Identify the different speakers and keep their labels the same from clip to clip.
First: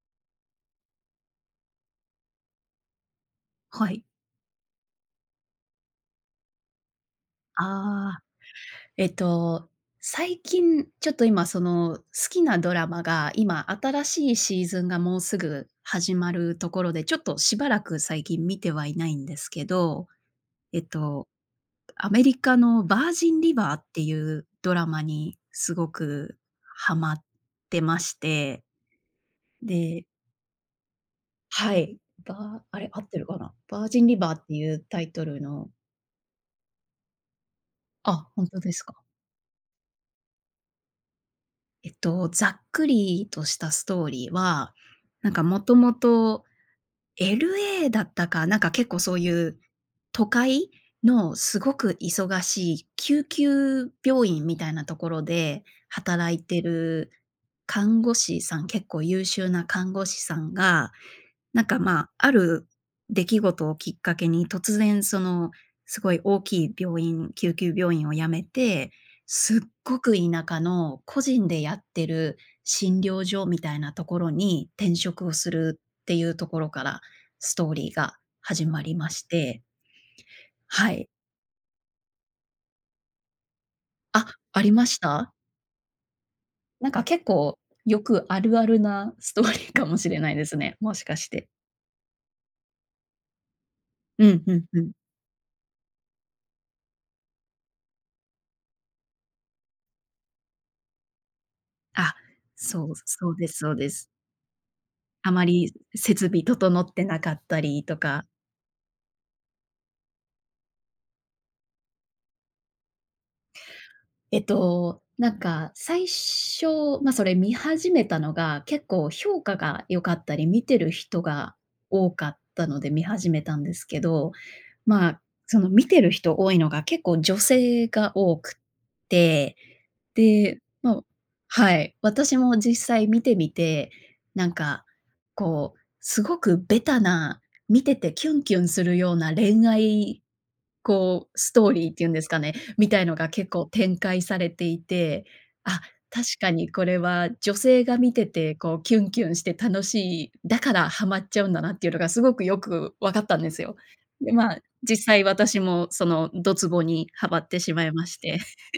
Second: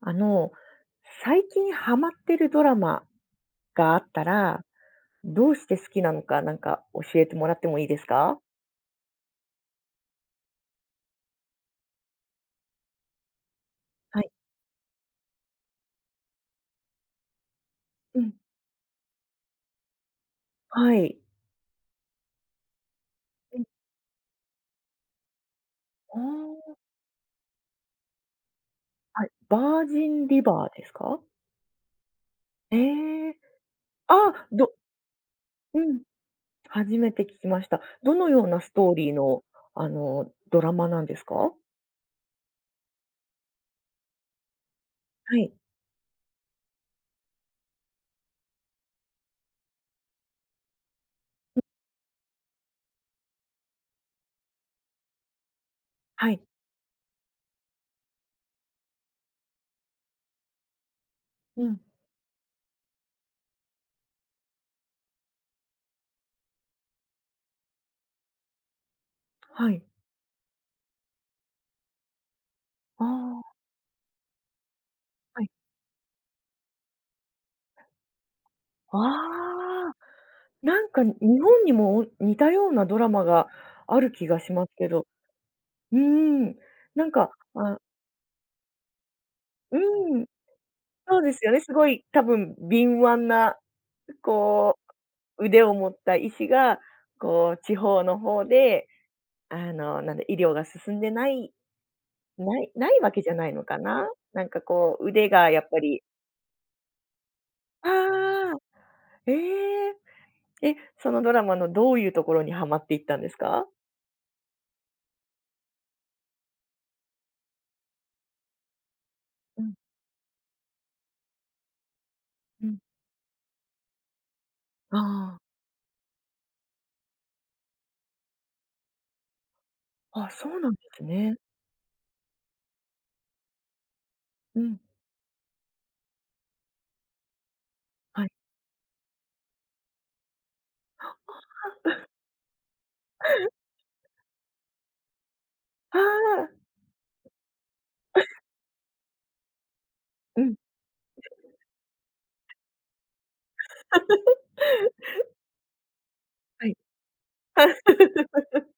Speaker 1: あの、最近はまってるドラマ
Speaker 2: は
Speaker 1: があ
Speaker 2: い。
Speaker 1: ったら、どうして好きなのか、なんか教えてもらってもいいです
Speaker 2: ああ、
Speaker 1: か？
Speaker 2: えっと最近ちょっと、今その、好きなドラマが今新
Speaker 1: はい。
Speaker 2: しいシーズンがもうすぐ始まるところで、ちょっとしばらく
Speaker 1: う
Speaker 2: 最
Speaker 1: ん。
Speaker 2: 近見てはいないんですけど、えっ
Speaker 1: はい。
Speaker 2: とアメリカのヴァージンリ
Speaker 1: うん。
Speaker 2: バーっていうドラマにすご
Speaker 1: あ
Speaker 2: く
Speaker 1: あ。
Speaker 2: はまってまして
Speaker 1: はい、ヴァー
Speaker 2: で
Speaker 1: ジンリバーですか？
Speaker 2: はい。バーあれ、合ってる
Speaker 1: ええ。
Speaker 2: かな？ヴァージン
Speaker 1: あ
Speaker 2: リバーっ
Speaker 1: あ！
Speaker 2: てい
Speaker 1: ど
Speaker 2: うタイトルの
Speaker 1: うん、初めて聞きました。ど
Speaker 2: あ、
Speaker 1: の
Speaker 2: ほ
Speaker 1: よう
Speaker 2: ん
Speaker 1: な
Speaker 2: とで
Speaker 1: ス
Speaker 2: す
Speaker 1: トー
Speaker 2: か。
Speaker 1: リーの、あの、ドラマなんですか？
Speaker 2: えっと、ざっくりとしたストーリーは、なん
Speaker 1: は
Speaker 2: か
Speaker 1: い。
Speaker 2: もともと、LA だったか、なんか結構そういう都会のす
Speaker 1: ん。
Speaker 2: ごく忙しい救急病院みたいなところで
Speaker 1: は
Speaker 2: 働
Speaker 1: い。
Speaker 2: いてる看護師さん結構優秀な看護師さんが、な
Speaker 1: う
Speaker 2: んか
Speaker 1: ん。
Speaker 2: まあ、ある出来事をきっかけに、突然その、すごい大きい病院救急病院を辞めて、すっ
Speaker 1: はい。
Speaker 2: ごく田舎の個人でやってる診
Speaker 1: あ
Speaker 2: 療所
Speaker 1: あ。
Speaker 2: みたいなところに転職を
Speaker 1: はい。
Speaker 2: するっていうところから、ストーリーが始まりまして
Speaker 1: ああ、なん
Speaker 2: は
Speaker 1: か、
Speaker 2: い。
Speaker 1: ん、日本にもお似たようなドラマがある
Speaker 2: あ、
Speaker 1: 気がし
Speaker 2: あ
Speaker 1: ます
Speaker 2: りま
Speaker 1: け
Speaker 2: し
Speaker 1: ど。
Speaker 2: た？
Speaker 1: うん、
Speaker 2: なんか
Speaker 1: なん
Speaker 2: 結
Speaker 1: か、
Speaker 2: 構
Speaker 1: あ
Speaker 2: よくあるあるなストーリー
Speaker 1: う
Speaker 2: かもしれ
Speaker 1: ん。
Speaker 2: ないですね、もしか
Speaker 1: そう
Speaker 2: し
Speaker 1: です
Speaker 2: て。
Speaker 1: よね、すごい多分敏腕な、
Speaker 2: うん、ふん
Speaker 1: こ
Speaker 2: ふん。
Speaker 1: う、腕を持った医師がこう、地方の方で、あの、なんだ、医療が進んでない、
Speaker 2: あ、
Speaker 1: ない
Speaker 2: そ
Speaker 1: な
Speaker 2: う、
Speaker 1: いわけじ
Speaker 2: そ
Speaker 1: ゃ
Speaker 2: う
Speaker 1: な
Speaker 2: で
Speaker 1: い
Speaker 2: す
Speaker 1: の
Speaker 2: そう
Speaker 1: か
Speaker 2: です。
Speaker 1: な、なんかこう腕
Speaker 2: あま
Speaker 1: が、やっ
Speaker 2: り
Speaker 1: ぱり
Speaker 2: 設備整ってなかったり
Speaker 1: あ
Speaker 2: とか
Speaker 1: あ、ええ。で、そのドラマのどういうところにはまっていったんですか？
Speaker 2: えっと、なんか最初、ま、それ見始めたのが、結構評価
Speaker 1: うん。
Speaker 2: が良かったり、見てる人が多かっ
Speaker 1: う
Speaker 2: た
Speaker 1: ん。
Speaker 2: ので見始めたんですけど、
Speaker 1: あ
Speaker 2: ま、
Speaker 1: あ。
Speaker 2: その見てる人多いのが、結構女性が多くって、
Speaker 1: あ、そ
Speaker 2: で、
Speaker 1: うなんで
Speaker 2: も
Speaker 1: す
Speaker 2: う
Speaker 1: ね。
Speaker 2: はい、私も実際見てみて、なん
Speaker 1: うん。
Speaker 2: かこうすごくベタな、見てて
Speaker 1: は
Speaker 2: キ
Speaker 1: い。
Speaker 2: ュンキュンするような恋愛、こうストーリーってい うんですかね、みたいのが結 構展開されていて、あ、
Speaker 1: は
Speaker 2: 確か
Speaker 1: あ。
Speaker 2: にこれは女性が見て てこうキュンキュンして楽しい、
Speaker 1: うん。
Speaker 2: だからハマっちゃうんだなっていうのがすごくよくわかったんですよ。で、まあ、実際 私もそのド
Speaker 1: は
Speaker 2: ツ
Speaker 1: い。
Speaker 2: ボにはまってしまいまして、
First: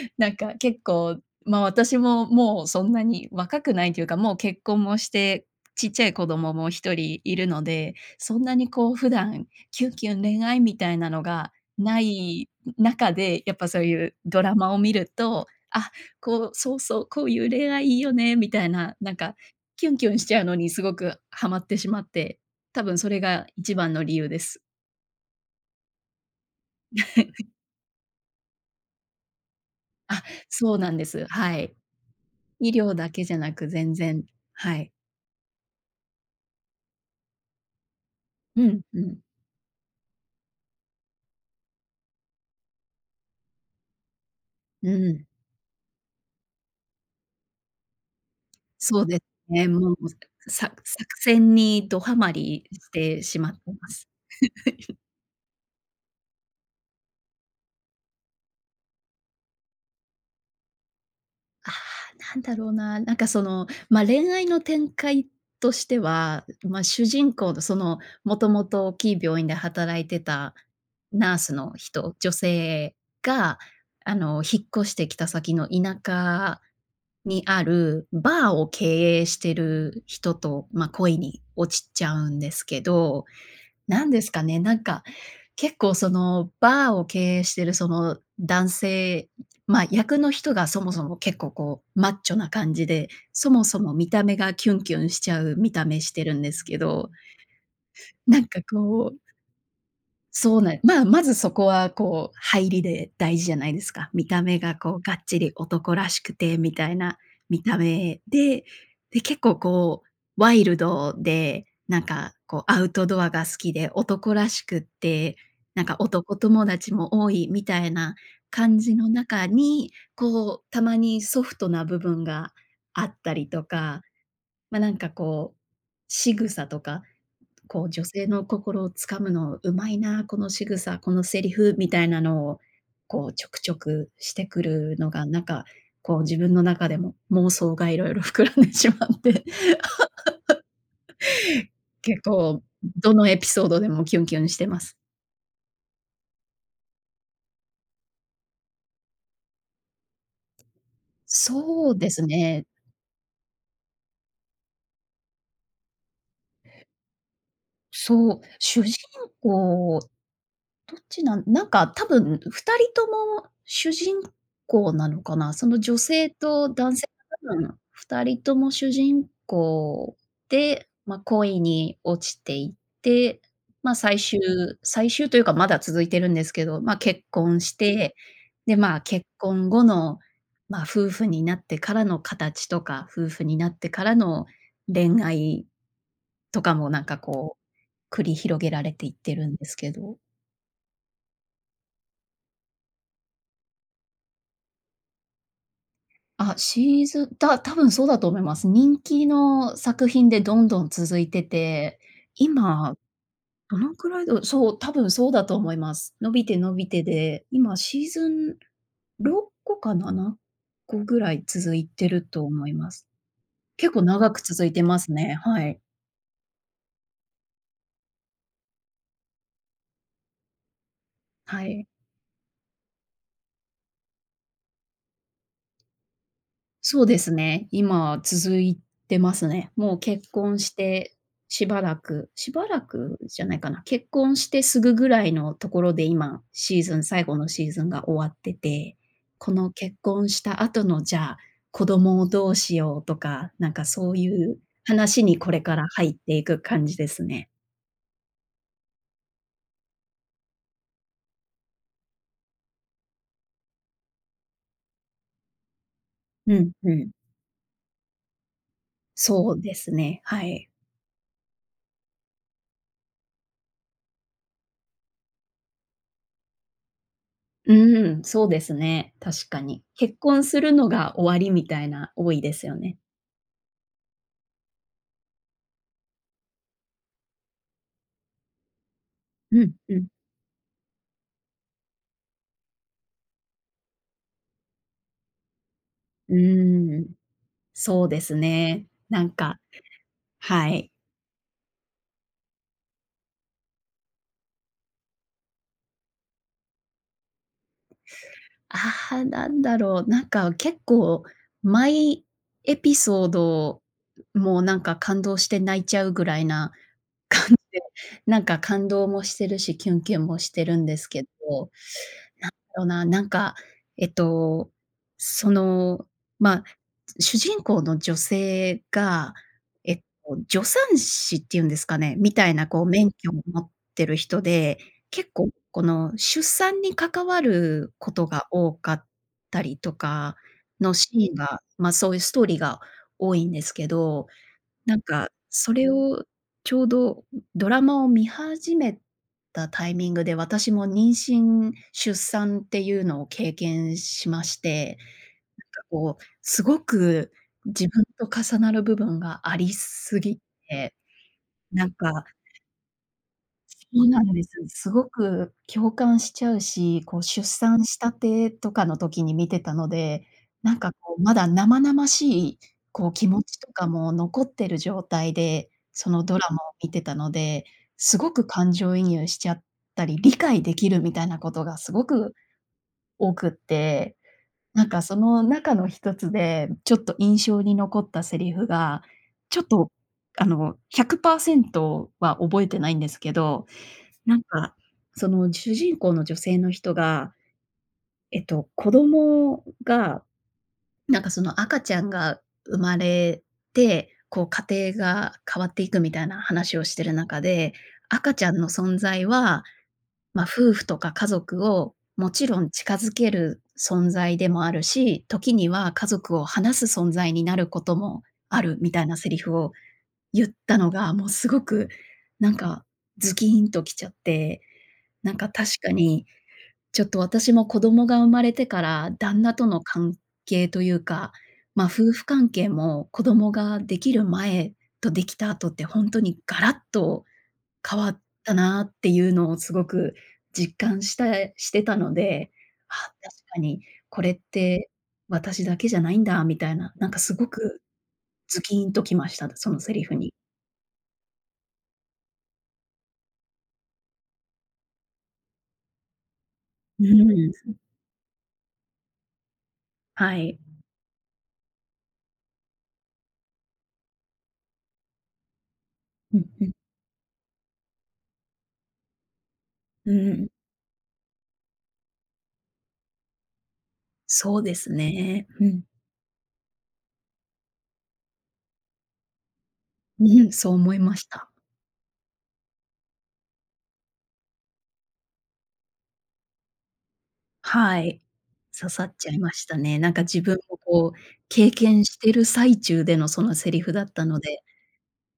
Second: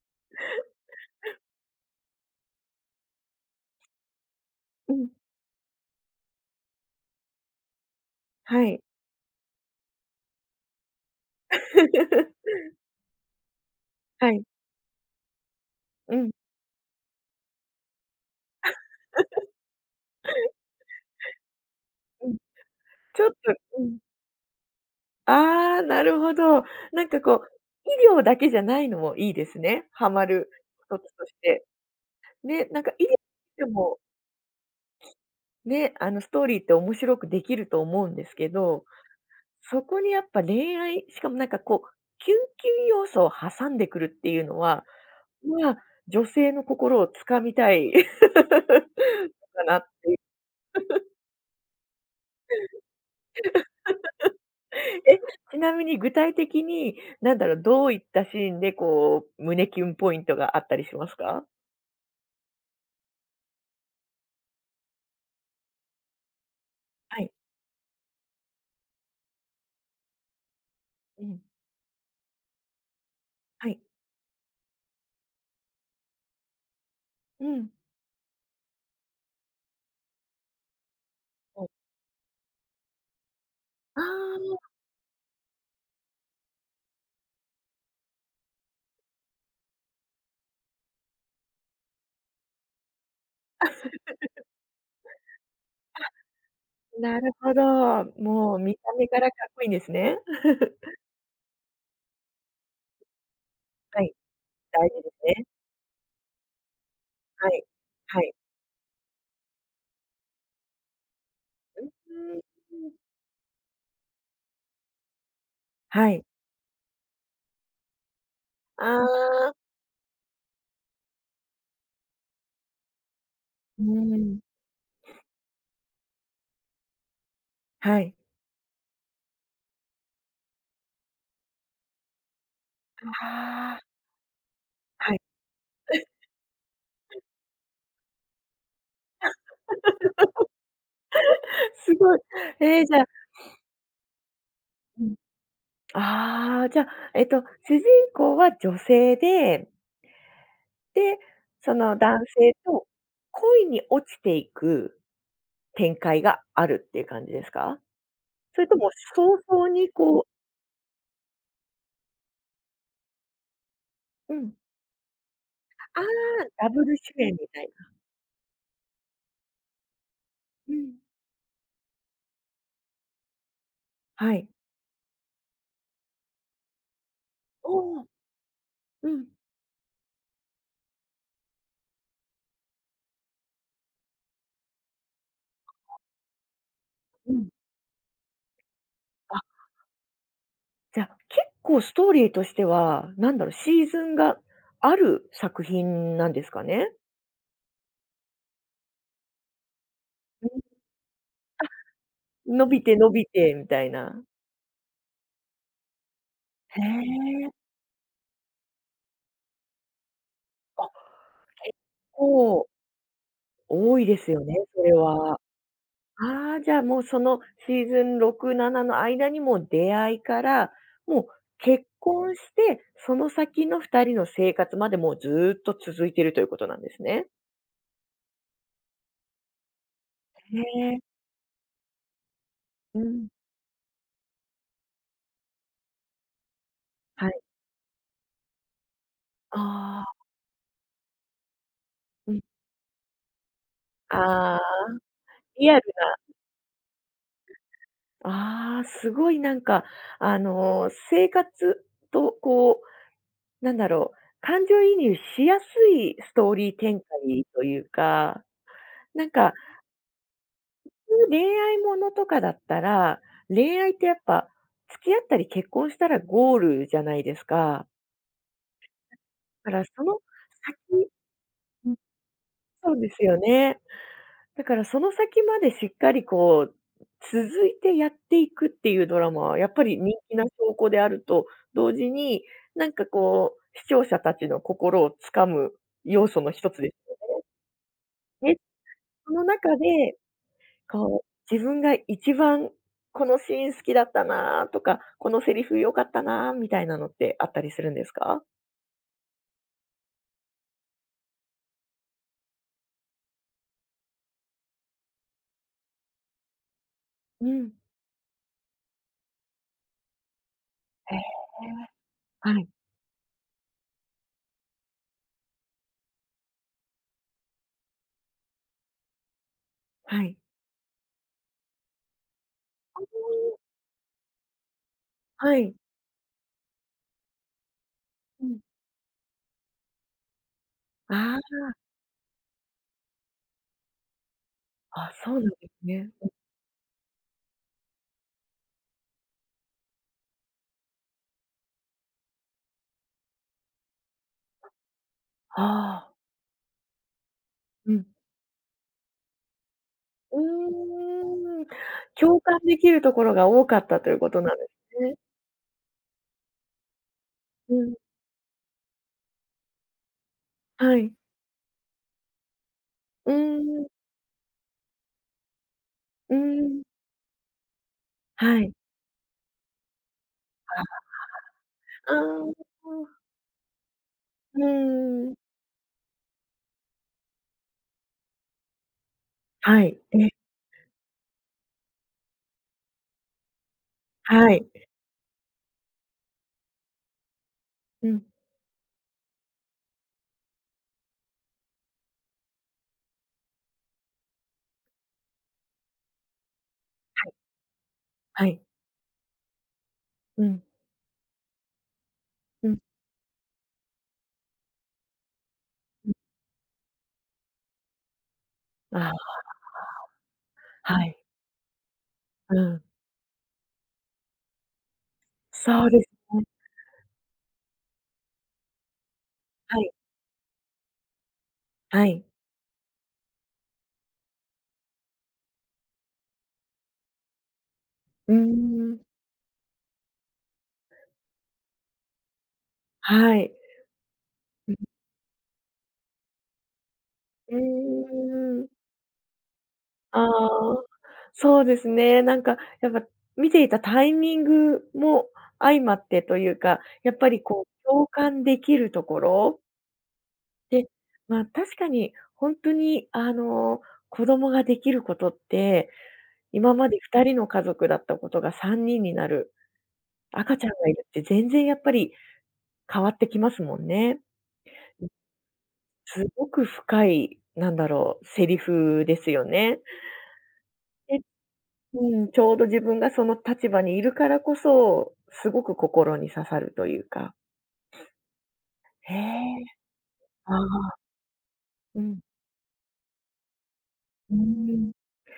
Speaker 2: なんか結構、まあ、私ももうそんなに若くないというか、もう結婚
Speaker 1: う
Speaker 2: もし
Speaker 1: ん。
Speaker 2: て、ちっちゃい子供も1人いるので、そんな
Speaker 1: は
Speaker 2: に
Speaker 1: い。
Speaker 2: こう普段キュンキュン恋愛みたいなのがない 中で、やっぱそういう
Speaker 1: は
Speaker 2: ド
Speaker 1: い。
Speaker 2: ラマを見ると、あ、
Speaker 1: うん。
Speaker 2: こうそう、そう、こういう恋愛いいよねみたいな、なんかキュンキュンしちゃう のにすごくはまってしまっ
Speaker 1: うん、
Speaker 2: て、たぶんそれ
Speaker 1: ちょっ
Speaker 2: が
Speaker 1: と
Speaker 2: 一
Speaker 1: う
Speaker 2: 番
Speaker 1: ん。
Speaker 2: の理由です。
Speaker 1: ああ、なるほど。なんかこう、医療だけじゃないのもいいですね、ハ
Speaker 2: あ、
Speaker 1: マる
Speaker 2: そうなん
Speaker 1: 一
Speaker 2: で
Speaker 1: つと
Speaker 2: す。
Speaker 1: し
Speaker 2: は
Speaker 1: て。
Speaker 2: い。
Speaker 1: ね、
Speaker 2: 医
Speaker 1: なんか
Speaker 2: 療
Speaker 1: い
Speaker 2: だけじゃな
Speaker 1: で
Speaker 2: く、全
Speaker 1: も
Speaker 2: 然はい。
Speaker 1: ね、あのストーリーって面白くできると思うんですけ
Speaker 2: うん
Speaker 1: ど、
Speaker 2: うん。
Speaker 1: そこにやっぱ恋愛しかもなんかこうキュンキュン要素を挟んでくるっていうのは、
Speaker 2: うん。
Speaker 1: ま、女性の心をつかみたい の
Speaker 2: そうで、
Speaker 1: か
Speaker 2: ね、
Speaker 1: なっ
Speaker 2: もう、
Speaker 1: て。
Speaker 2: さ作 戦にどはまりしてしまってます。
Speaker 1: え、ちなみに具体的に、何だろう、どういったシーンでこう胸キュンポイントがあったりしますか？
Speaker 2: ああ、なんだろうな、なんかその、ま、恋愛の展開としては、ま、主
Speaker 1: はい。
Speaker 2: 人公のその、もともと大きい病院で働いてた
Speaker 1: う
Speaker 2: ナー
Speaker 1: ん。
Speaker 2: スの人女性が
Speaker 1: はい。
Speaker 2: あの引っ越してきた先の田舎に
Speaker 1: う
Speaker 2: あ
Speaker 1: ん。
Speaker 2: るバーを経営してる人と、ま、恋に
Speaker 1: お。
Speaker 2: 落ちっちゃうんですけど、
Speaker 1: あ
Speaker 2: 何ですか
Speaker 1: あ。
Speaker 2: ね、なんか結構そのバーを経営してるその男性、ま、役の人がそもそも結構こうマッチョな感じで、そ も
Speaker 1: あ、
Speaker 2: そも見た目がキュンキュンしちゃう、見た目してるんですけど、
Speaker 1: なるほど。
Speaker 2: なん
Speaker 1: も
Speaker 2: か
Speaker 1: う見た目
Speaker 2: こ
Speaker 1: か
Speaker 2: う
Speaker 1: らかっこいんですね。
Speaker 2: そうな んまあまず、そこはこう、入りで大事じゃないです
Speaker 1: は
Speaker 2: か。
Speaker 1: い、
Speaker 2: 見た目が、
Speaker 1: 大
Speaker 2: こう、
Speaker 1: 事で
Speaker 2: がっち
Speaker 1: すね。
Speaker 2: り男らしくてみたいな
Speaker 1: は
Speaker 2: 見
Speaker 1: い、
Speaker 2: た
Speaker 1: は
Speaker 2: 目
Speaker 1: い。
Speaker 2: で、で、結構、こう、ワイルドで、
Speaker 1: う、う
Speaker 2: なんか
Speaker 1: ー
Speaker 2: こうア
Speaker 1: ん、
Speaker 2: ウ
Speaker 1: うん。
Speaker 2: トドアが好きで、男らしくって、なんか
Speaker 1: はい。
Speaker 2: 男友達も多いみたいな感じ
Speaker 1: あ
Speaker 2: の中
Speaker 1: あ。
Speaker 2: に、こうたまにソフトな部分があったりと
Speaker 1: う
Speaker 2: か、
Speaker 1: ーん。
Speaker 2: ま、なんか、こう、仕草とか、こう、
Speaker 1: は
Speaker 2: 女
Speaker 1: い。
Speaker 2: 性の心をつかむのうまいな、このしぐさ、このセリフみたいなのを、
Speaker 1: う
Speaker 2: こうちょくち
Speaker 1: は
Speaker 2: ょ
Speaker 1: あ。
Speaker 2: くしてくるの
Speaker 1: はい。
Speaker 2: が、なんか、こう、自分の中でも妄想が色々膨らんでしまって。
Speaker 1: すごい。
Speaker 2: 結構
Speaker 1: え、じゃ
Speaker 2: どのエピ ソードでもキュンキュンしてます。
Speaker 1: うん。ああ、じゃ、えと、主人公は女性でで、そ
Speaker 2: そ
Speaker 1: の
Speaker 2: うで
Speaker 1: 男
Speaker 2: す
Speaker 1: 性
Speaker 2: ね。
Speaker 1: と恋に落ちていく展開があるって感じですか？
Speaker 2: そう、
Speaker 1: それと
Speaker 2: 主
Speaker 1: も
Speaker 2: 人
Speaker 1: 早々に
Speaker 2: 公
Speaker 1: こう
Speaker 2: どっちなんなんか、多分、2人とも主人
Speaker 1: うん。
Speaker 2: 公なのかな、その女
Speaker 1: ああ、
Speaker 2: 性と
Speaker 1: ダブル
Speaker 2: 男性
Speaker 1: 主演み
Speaker 2: が多
Speaker 1: たい
Speaker 2: 分
Speaker 1: な。
Speaker 2: 2人とも主人公
Speaker 1: う
Speaker 2: で、
Speaker 1: ん。
Speaker 2: ま、恋に落ちていって、ま、最
Speaker 1: は
Speaker 2: 終
Speaker 1: い。
Speaker 2: 最終というか、まだ続いてるんですけど、ま、結婚し
Speaker 1: おお、
Speaker 2: て、で、まあ、
Speaker 1: う
Speaker 2: 結
Speaker 1: ん。
Speaker 2: 婚後のまあ夫婦になってからの形とか、夫婦になってからの恋愛とかもなんか
Speaker 1: うん。
Speaker 2: こう、繰り広げられていって
Speaker 1: あ。
Speaker 2: るんですけど。
Speaker 1: じゃ、結構ストーリーとしては、なんだろ、シーズンがある作品なんです
Speaker 2: あっ、
Speaker 1: かね？
Speaker 2: シーズン、た多分そうだと思います。人気の作品で
Speaker 1: [unintelligible] あ。
Speaker 2: どんどん続いてて。
Speaker 1: 伸び
Speaker 2: 今、
Speaker 1: て、伸びて、み
Speaker 2: ど
Speaker 1: たい
Speaker 2: のくら
Speaker 1: な。
Speaker 2: いだろそう、多分そうだと思います。伸びて、伸
Speaker 1: へ
Speaker 2: びてで、
Speaker 1: え。
Speaker 2: 今シーズン6個かなな
Speaker 1: あっ。
Speaker 2: こぐらい
Speaker 1: 結
Speaker 2: 続いてると
Speaker 1: 構
Speaker 2: 思います。結
Speaker 1: 多
Speaker 2: 構
Speaker 1: いです
Speaker 2: 長く
Speaker 1: よね、
Speaker 2: 続い
Speaker 1: そ
Speaker 2: て
Speaker 1: れ
Speaker 2: ますね、
Speaker 1: は。
Speaker 2: はい。
Speaker 1: ああ、じゃ、もう、その、シーズン6、7の間にも出会いから、もう
Speaker 2: は
Speaker 1: 結
Speaker 2: い。
Speaker 1: 婚して、その先の2人の生活まで、もうずっと続いているということなんです
Speaker 2: そうで
Speaker 1: ね。
Speaker 2: すね。今は続いてますね。もう結婚
Speaker 1: へ
Speaker 2: し
Speaker 1: え。
Speaker 2: て、しばらくしばら
Speaker 1: う
Speaker 2: く
Speaker 1: ん。
Speaker 2: じゃないかな、結婚して直ぐぐらいのところで、今、シーズン最
Speaker 1: は
Speaker 2: 後
Speaker 1: い。
Speaker 2: のシーズンが終わってて。この結
Speaker 1: ああ。
Speaker 2: 婚した後のじゃあ、子供を
Speaker 1: うん。
Speaker 2: どうしようとか、なんかそうい
Speaker 1: あ
Speaker 2: う
Speaker 1: あ。
Speaker 2: 話にこれ
Speaker 1: リ
Speaker 2: か
Speaker 1: ア
Speaker 2: ら
Speaker 1: ル
Speaker 2: 入っ
Speaker 1: な
Speaker 2: ていく感じですね。
Speaker 1: ああ、すごいなんか、あの、生活とこう、なんだろう、感情移入しやすいスト
Speaker 2: う
Speaker 1: ー
Speaker 2: ん
Speaker 1: リー
Speaker 2: う
Speaker 1: 展
Speaker 2: ん。
Speaker 1: 開というか、なん
Speaker 2: そ
Speaker 1: か
Speaker 2: うですね、はい。
Speaker 1: 普通恋愛ものとかだったら、恋愛ってやっぱ、付き合ったり、結婚したらゴールじゃないです
Speaker 2: う
Speaker 1: か。
Speaker 2: ーん。そうですね、確か
Speaker 1: だか
Speaker 2: に。
Speaker 1: らそ
Speaker 2: 結
Speaker 1: の、
Speaker 2: 婚するの
Speaker 1: 先
Speaker 2: が終わりみたい
Speaker 1: うん。
Speaker 2: な、多いですよ
Speaker 1: そ
Speaker 2: ね。
Speaker 1: うですよね。だからその先まで、しっかりこう、続いてやっていくっていうドラマは
Speaker 2: う
Speaker 1: や
Speaker 2: ん
Speaker 1: っぱ
Speaker 2: う
Speaker 1: り
Speaker 2: ん。
Speaker 1: 人気な証拠であると同時に、なんかこう、視聴者たちの心を掴む要
Speaker 2: う
Speaker 1: 素の一つで
Speaker 2: ーん。
Speaker 1: すよね。
Speaker 2: そうです
Speaker 1: で、
Speaker 2: ね。なん
Speaker 1: その
Speaker 2: か
Speaker 1: 中で、
Speaker 2: はい。
Speaker 1: こう、自分が一番「このシーン好きだったな」とか「このセリフ良かったな」みたいなのってあったりするんですか？
Speaker 2: ああ、なんだろう。なんか結構、毎エピソード、もう、なんか感動して泣いちゃうぐらいな
Speaker 1: う
Speaker 2: 感
Speaker 1: ん。
Speaker 2: じで、なんか感動もしてるし、キュンキュンもしてるんです
Speaker 1: へ
Speaker 2: け
Speaker 1: え。
Speaker 2: ど。なんだ
Speaker 1: はい。
Speaker 2: ろうな、なんか、えっと、その、まあ、主人公の女性が、えっ
Speaker 1: はい。
Speaker 2: と、助産師っていうんですかね、みたいなこう、免許を
Speaker 1: [unintelligible]
Speaker 2: 持ってる人で、結構
Speaker 1: はい。
Speaker 2: この出産に関わること
Speaker 1: う
Speaker 2: が
Speaker 1: ん。
Speaker 2: 多かったりとか、のシーン
Speaker 1: あ
Speaker 2: が、
Speaker 1: あ。
Speaker 2: ま、そういうストーリーが多いんですけど。なん
Speaker 1: あ、
Speaker 2: か
Speaker 1: そうなんで
Speaker 2: そ
Speaker 1: す
Speaker 2: れ
Speaker 1: ね。
Speaker 2: を
Speaker 1: うん。
Speaker 2: ちょうどドラマを観始めたタイミングで、私も妊娠、出産っていうのを経験しまして、
Speaker 1: ああ。
Speaker 2: こう、すごく自
Speaker 1: う
Speaker 2: 分
Speaker 1: ん。
Speaker 2: と重なる部分がありすぎ
Speaker 1: う
Speaker 2: て、
Speaker 1: ーん。
Speaker 2: なんか
Speaker 1: 共感できるところが多かった
Speaker 2: そう
Speaker 1: という
Speaker 2: な
Speaker 1: こ
Speaker 2: ん
Speaker 1: と
Speaker 2: です。
Speaker 1: なんで
Speaker 2: す
Speaker 1: す
Speaker 2: ご
Speaker 1: ね。
Speaker 2: く共感しちゃうし、こう、出
Speaker 1: う
Speaker 2: 産
Speaker 1: ん。
Speaker 2: したてとかの時に観てたので、なんか
Speaker 1: はい。
Speaker 2: こう、まだ生々しい、こう、気
Speaker 1: う
Speaker 2: 持ちと
Speaker 1: ーん。
Speaker 2: かも残ってる状態で、その
Speaker 1: うー
Speaker 2: ドラマを
Speaker 1: ん。
Speaker 2: 観てたので、すごく
Speaker 1: は
Speaker 2: 感
Speaker 1: い。
Speaker 2: 情移入しちゃったり、理解で
Speaker 1: あ
Speaker 2: きるみたいなことが、すご
Speaker 1: あああ。
Speaker 2: く
Speaker 1: ああ。
Speaker 2: 多くって。
Speaker 1: う
Speaker 2: なんか、そ
Speaker 1: ーん。
Speaker 2: の中の一つで、ちょっと印象に残ったセリフが、ちょっ
Speaker 1: は
Speaker 2: と
Speaker 1: い、え。
Speaker 2: あの100％は覚えてないんですけど、なん
Speaker 1: はい。
Speaker 2: か、その主人公の女性の人が、
Speaker 1: うん。
Speaker 2: えっと、子供が、なんかその、赤ちゃんが生まれて、こう家庭が変わっていくみたいな話をしている
Speaker 1: はい。
Speaker 2: 中で、赤ち
Speaker 1: は
Speaker 2: ゃん
Speaker 1: い。
Speaker 2: の存在は、
Speaker 1: う
Speaker 2: ま、
Speaker 1: ん。
Speaker 2: 夫婦とか家族をもちろ
Speaker 1: う
Speaker 2: ん
Speaker 1: ん。
Speaker 2: 近付ける存在でもあるし、時には家
Speaker 1: うん。
Speaker 2: 族を離す存在になることもある、みたい
Speaker 1: ああ。
Speaker 2: なセリフを言った
Speaker 1: [unintelligible]
Speaker 2: の
Speaker 1: は
Speaker 2: が、
Speaker 1: い。
Speaker 2: もうすごく、なん
Speaker 1: うん。
Speaker 2: か、ズキンときちゃって。なんか確
Speaker 1: そう
Speaker 2: か
Speaker 1: です
Speaker 2: に、
Speaker 1: ね。
Speaker 2: ちょっと私も子供が生まれてから、旦那と
Speaker 1: は
Speaker 2: の
Speaker 1: い。
Speaker 2: 関係というか、ま、
Speaker 1: は
Speaker 2: 夫
Speaker 1: い。
Speaker 2: 婦関係も子供ができる前とできた後って本当にガラッと変わっ
Speaker 1: うー
Speaker 2: たなっ
Speaker 1: ん。
Speaker 2: ていうのをすごく実感したしてたので「あ、確
Speaker 1: はい。
Speaker 2: かにこれっ
Speaker 1: [unintelligible]
Speaker 2: て私だけじゃないんだ」みたいな、なんかすご
Speaker 1: う
Speaker 2: くズ
Speaker 1: ーん。
Speaker 2: キンときました、そのセリフ
Speaker 1: あ
Speaker 2: に。
Speaker 1: あ。そうですね。なんか、やっぱ、観ていたタイミングも相まってというか、
Speaker 2: う
Speaker 1: やっぱり
Speaker 2: ー
Speaker 1: こ
Speaker 2: ん。
Speaker 1: う共感できるところ
Speaker 2: はい。
Speaker 1: で、まあ、確かに、ほんとにあの、子供ができることって、
Speaker 2: うんうん。
Speaker 1: 今まで2人の家族だったことが3人になる。
Speaker 2: うん。
Speaker 1: 赤ちゃんがいるって全然やっぱり変わってきますもんね。
Speaker 2: そうですね、うん。
Speaker 1: うん、すごく深い、なんだろう、セリフですよね。
Speaker 2: ううん、そう思いま
Speaker 1: え、
Speaker 2: した。
Speaker 1: うん、ちょうど自分がその立場にいるからこそ、すごく心に刺さるというか。
Speaker 2: はい、刺さっ
Speaker 1: へ
Speaker 2: ちゃい
Speaker 1: え、
Speaker 2: ましたね。なんか自
Speaker 1: あ
Speaker 2: 分も
Speaker 1: あ。
Speaker 2: こう、経
Speaker 1: う
Speaker 2: 験し
Speaker 1: ん。
Speaker 2: てる最中でのそのセリフだった
Speaker 1: う
Speaker 2: ので、
Speaker 1: ん。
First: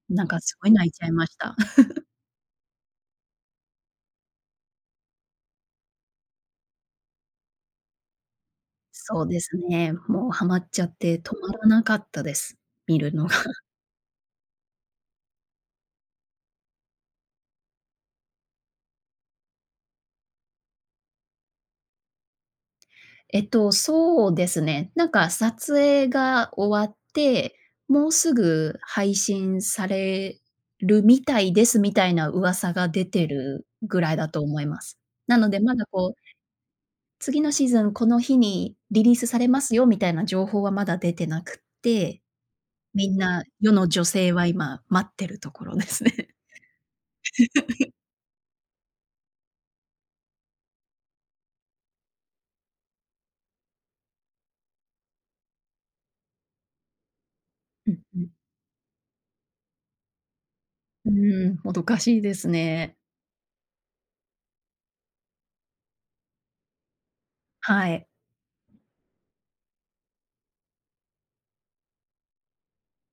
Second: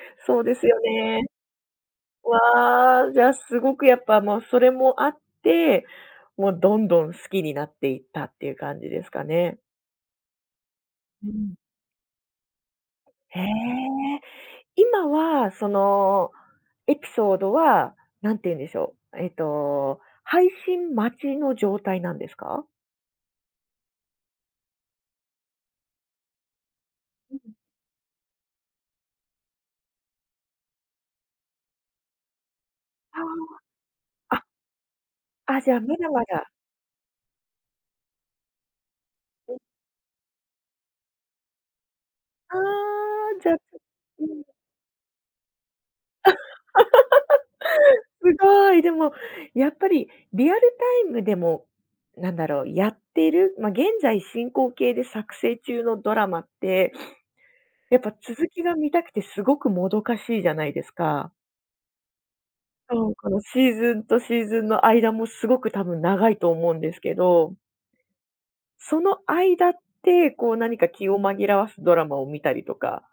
Speaker 2: なん
Speaker 1: そ
Speaker 2: か
Speaker 1: うで
Speaker 2: す
Speaker 1: す
Speaker 2: ごい
Speaker 1: よ
Speaker 2: 泣いちゃい
Speaker 1: ね。
Speaker 2: ました。
Speaker 1: わあ、じゃ、すごくやっぱもうそれもあって、もうどんどん好きになっていったっていう感じですか
Speaker 2: そうで
Speaker 1: ね。
Speaker 2: すね、もうハマっちゃって、
Speaker 1: う
Speaker 2: 止ま
Speaker 1: ん。
Speaker 2: らなかったです、見るのが。
Speaker 1: へえ、今はその、エピソードは、なんて言うんでしょう、えと、配信待ちの状態なんですか？
Speaker 2: えと、そうですね、なんか、撮影が終わっ
Speaker 1: うん。
Speaker 2: てもうすぐ配信されるみたいです、みたいな噂が出
Speaker 1: は
Speaker 2: てるぐらいだ
Speaker 1: あ、
Speaker 2: と
Speaker 1: あ！
Speaker 2: 思います。なので、
Speaker 1: あ、じ
Speaker 2: ま
Speaker 1: ゃ、
Speaker 2: だ、
Speaker 1: まだ
Speaker 2: こう
Speaker 1: まだ
Speaker 2: 「次のシーズン、この日にリリースされ
Speaker 1: うん。
Speaker 2: ますよ」みたいな情報はまだ出てなくって、
Speaker 1: は
Speaker 2: みん
Speaker 1: あ、
Speaker 2: な、
Speaker 1: じゃ、
Speaker 2: 世の女
Speaker 1: う
Speaker 2: 性
Speaker 1: ん。
Speaker 2: は今待ってるところですね。
Speaker 1: すごい、でも、やっぱりリアルタイムでも、なんだろう、やってる、ま、現在進行形で作成中のドラマって、
Speaker 2: う
Speaker 1: や
Speaker 2: ん、
Speaker 1: っぱ
Speaker 2: うん。
Speaker 1: 続きが見たくてすごくもどかしいじゃないです
Speaker 2: う
Speaker 1: か？
Speaker 2: ーん、もどかしいですね。
Speaker 1: そう、この、シーズンとシーズンの間もすごく多分長いと思うんですけど
Speaker 2: はい。
Speaker 1: その間ってこう、何か気を紛らわすドラマを見たりとか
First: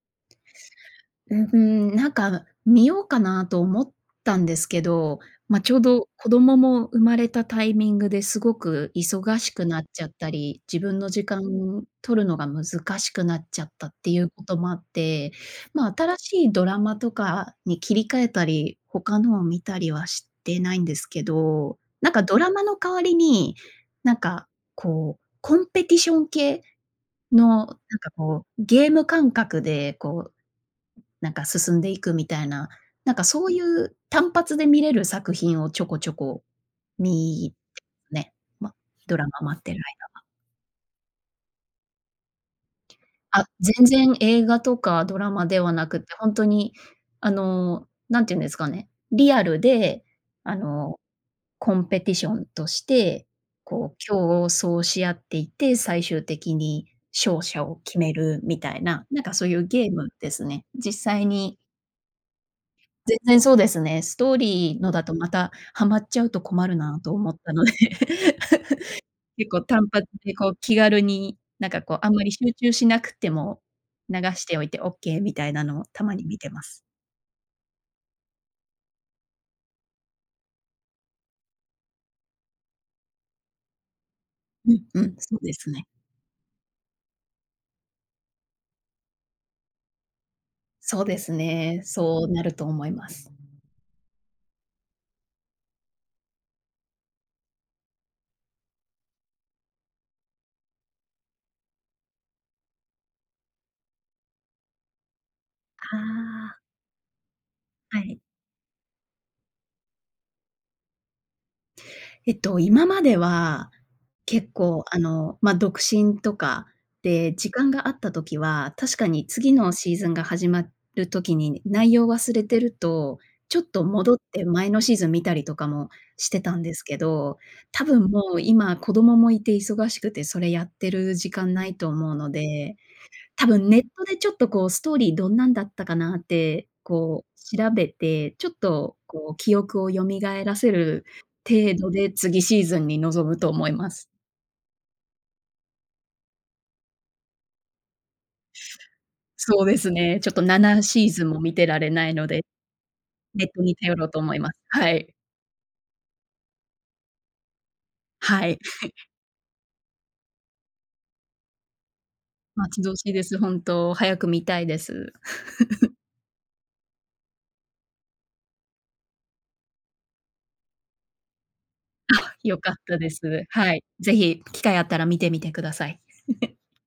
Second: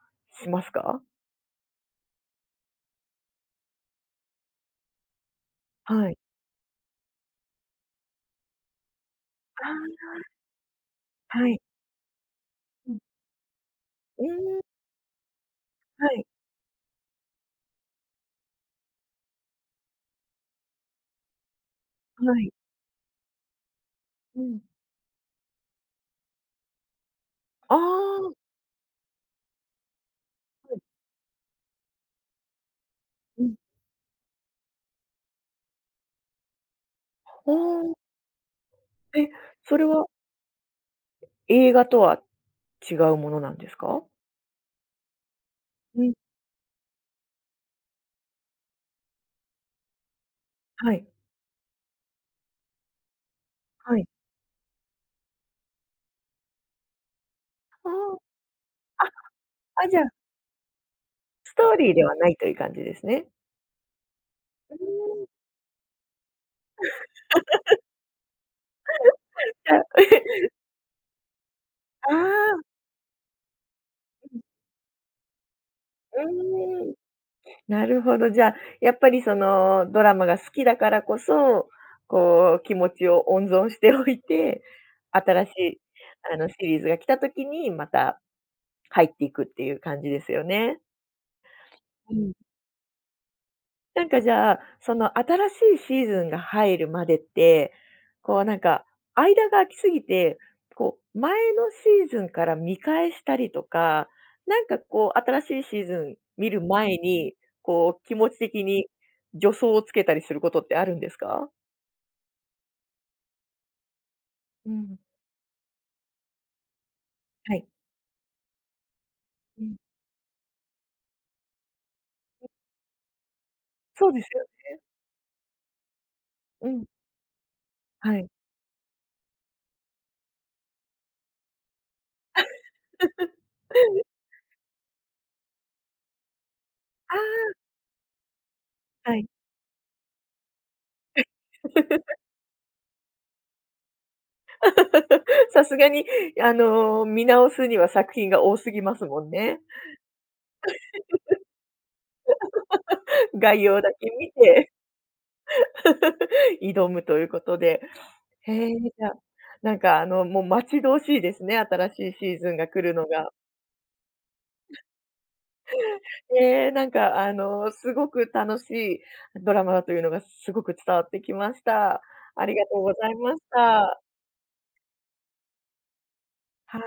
Speaker 1: しますか？
Speaker 2: う、ふーん、なんかあの、見ようかなと思ったんですけど、ま、ちょうど
Speaker 1: はい。
Speaker 2: 子供も生まれたタイミングで、すごく忙し
Speaker 1: あ
Speaker 2: く
Speaker 1: あ、
Speaker 2: なっちゃっ
Speaker 1: あ。
Speaker 2: たり、自分の時間
Speaker 1: はい。
Speaker 2: 取るのが難
Speaker 1: うん。
Speaker 2: しくなっちゃったってい
Speaker 1: う
Speaker 2: うこ
Speaker 1: ー
Speaker 2: と
Speaker 1: ん。
Speaker 2: もあって、ま、
Speaker 1: は
Speaker 2: 新
Speaker 1: い。
Speaker 2: しいドラマとかに切り替えたり、他のを見たりはしてないんですけど、なんか
Speaker 1: は
Speaker 2: ドラ
Speaker 1: い。
Speaker 2: マの代わりに、なん
Speaker 1: う
Speaker 2: か
Speaker 1: ん。
Speaker 2: こうコンペティション系のなん
Speaker 1: あ
Speaker 2: か
Speaker 1: あ。
Speaker 2: こう、ゲーム感覚でこう、
Speaker 1: うん。
Speaker 2: なんか進んでいくみたいな、なんか
Speaker 1: う
Speaker 2: そう
Speaker 1: ん。
Speaker 2: いう単発で見れる作品をちょこちょこ
Speaker 1: あ
Speaker 2: み
Speaker 1: あ。
Speaker 2: ね、ま、ドラ
Speaker 1: え？
Speaker 2: マ待って
Speaker 1: そ
Speaker 2: る
Speaker 1: れは
Speaker 2: 間は。
Speaker 1: 映画とは違うもの
Speaker 2: あ、
Speaker 1: なんです
Speaker 2: 全
Speaker 1: か？
Speaker 2: 然映画とかドラマではなく
Speaker 1: う
Speaker 2: て、
Speaker 1: ん。
Speaker 2: ほんとに、あの、何て言うんですかね、リアルで、あ
Speaker 1: は
Speaker 2: の、
Speaker 1: い。
Speaker 2: コンペティションとして、こ
Speaker 1: は
Speaker 2: う
Speaker 1: い。
Speaker 2: 競争し合っていて、最終的に勝者を
Speaker 1: ああ、
Speaker 2: 決めるみたいな、なんかそういうゲ
Speaker 1: あ、あ、
Speaker 2: ー
Speaker 1: じゃ
Speaker 2: ム
Speaker 1: あ
Speaker 2: ですね。実際
Speaker 1: ス
Speaker 2: に
Speaker 1: トーリーではないという感じです
Speaker 2: 全
Speaker 1: ね。
Speaker 2: 然そうですね。ストーリ
Speaker 1: う
Speaker 2: ーのだと
Speaker 1: ーん。
Speaker 2: またハマっちゃうと困るなと思ったので。結構
Speaker 1: じゃあ。
Speaker 2: 単発でこ う気軽に、なんかこう、あ
Speaker 1: あ
Speaker 2: んまり集
Speaker 1: あ。
Speaker 2: 中しなくても、流
Speaker 1: うん。
Speaker 2: しておいてオッケーみたいなのをたまに見てます。
Speaker 1: うーん、なるほど、じゃ、やっぱりそのドラマが好きだからこそ、こう気持ちを温存しておいて、
Speaker 2: うんうん、そう
Speaker 1: 新し
Speaker 2: です
Speaker 1: い、
Speaker 2: ね。
Speaker 1: あの、シリーズが来た時にまたかいっていくっていう感じですよね。
Speaker 2: そうですね、
Speaker 1: う
Speaker 2: そ
Speaker 1: ん。
Speaker 2: うなると思います。
Speaker 1: なんかじゃあ、その新しいシーズンが入るまでって、こうなんか、間が空きすぎて、こう前のシーズンから見返したりとか、なんかこう、新しいシーズ
Speaker 2: あ
Speaker 1: ン見る
Speaker 2: あ。
Speaker 1: 前に、こ
Speaker 2: は
Speaker 1: う気
Speaker 2: い。
Speaker 1: 持ち的に助走をつけたりすることってあるんですか？
Speaker 2: えっと、今までは、結
Speaker 1: う
Speaker 2: 構、
Speaker 1: ん。
Speaker 2: あの、ま、独身とか、で、時
Speaker 1: はい。
Speaker 2: 間があった時は、確かに次
Speaker 1: う
Speaker 2: の
Speaker 1: ん。
Speaker 2: シーズンが始まる時に内容を忘れ
Speaker 1: [unintelligible]
Speaker 2: てると、ちょっと
Speaker 1: そう
Speaker 2: 戻っ
Speaker 1: ですよ
Speaker 2: て前
Speaker 1: ね。
Speaker 2: のシーズン見たりとかもしてたん
Speaker 1: う
Speaker 2: です
Speaker 1: ん。
Speaker 2: けど、多分
Speaker 1: はい。
Speaker 2: もう今子供もいて忙しくてそれやってる時間ないと思うので、たぶんネットでちょっと、こう、ストーリーどんなんだったかなって、
Speaker 1: あ
Speaker 2: こ
Speaker 1: あ。
Speaker 2: う、調べて、ちょっと、
Speaker 1: はい。
Speaker 2: こう、記憶を蘇らせる程度で 次シーズンに臨むと思います。
Speaker 1: さすがに、あの、見直すには作品が多すぎますもんね。
Speaker 2: そうですね、ちょっと7シーズンも見てられないので、ネッ
Speaker 1: 概
Speaker 2: トに
Speaker 1: 要だ
Speaker 2: 頼ろ
Speaker 1: け
Speaker 2: うと
Speaker 1: 見
Speaker 2: 思います。
Speaker 1: て。
Speaker 2: はい。
Speaker 1: 挑むということで。
Speaker 2: はい、
Speaker 1: へえ、
Speaker 2: はい。
Speaker 1: じゃあなんか、あの、もう、待ち遠しいですね、新しいシーズンが
Speaker 2: 待
Speaker 1: 来
Speaker 2: ち
Speaker 1: る
Speaker 2: 遠
Speaker 1: の
Speaker 2: しいで
Speaker 1: が。
Speaker 2: す、本当。早く見たいです。
Speaker 1: ええ、なんか、あの、すごく楽しいドラマだというのがすごく伝わってきました。
Speaker 2: あ、
Speaker 1: あり
Speaker 2: よ
Speaker 1: が
Speaker 2: かっ
Speaker 1: とうご
Speaker 2: た
Speaker 1: ざ
Speaker 2: で
Speaker 1: いまし
Speaker 2: す。はい。
Speaker 1: た。
Speaker 2: ぜひ機会あったら見てみてください。
Speaker 1: は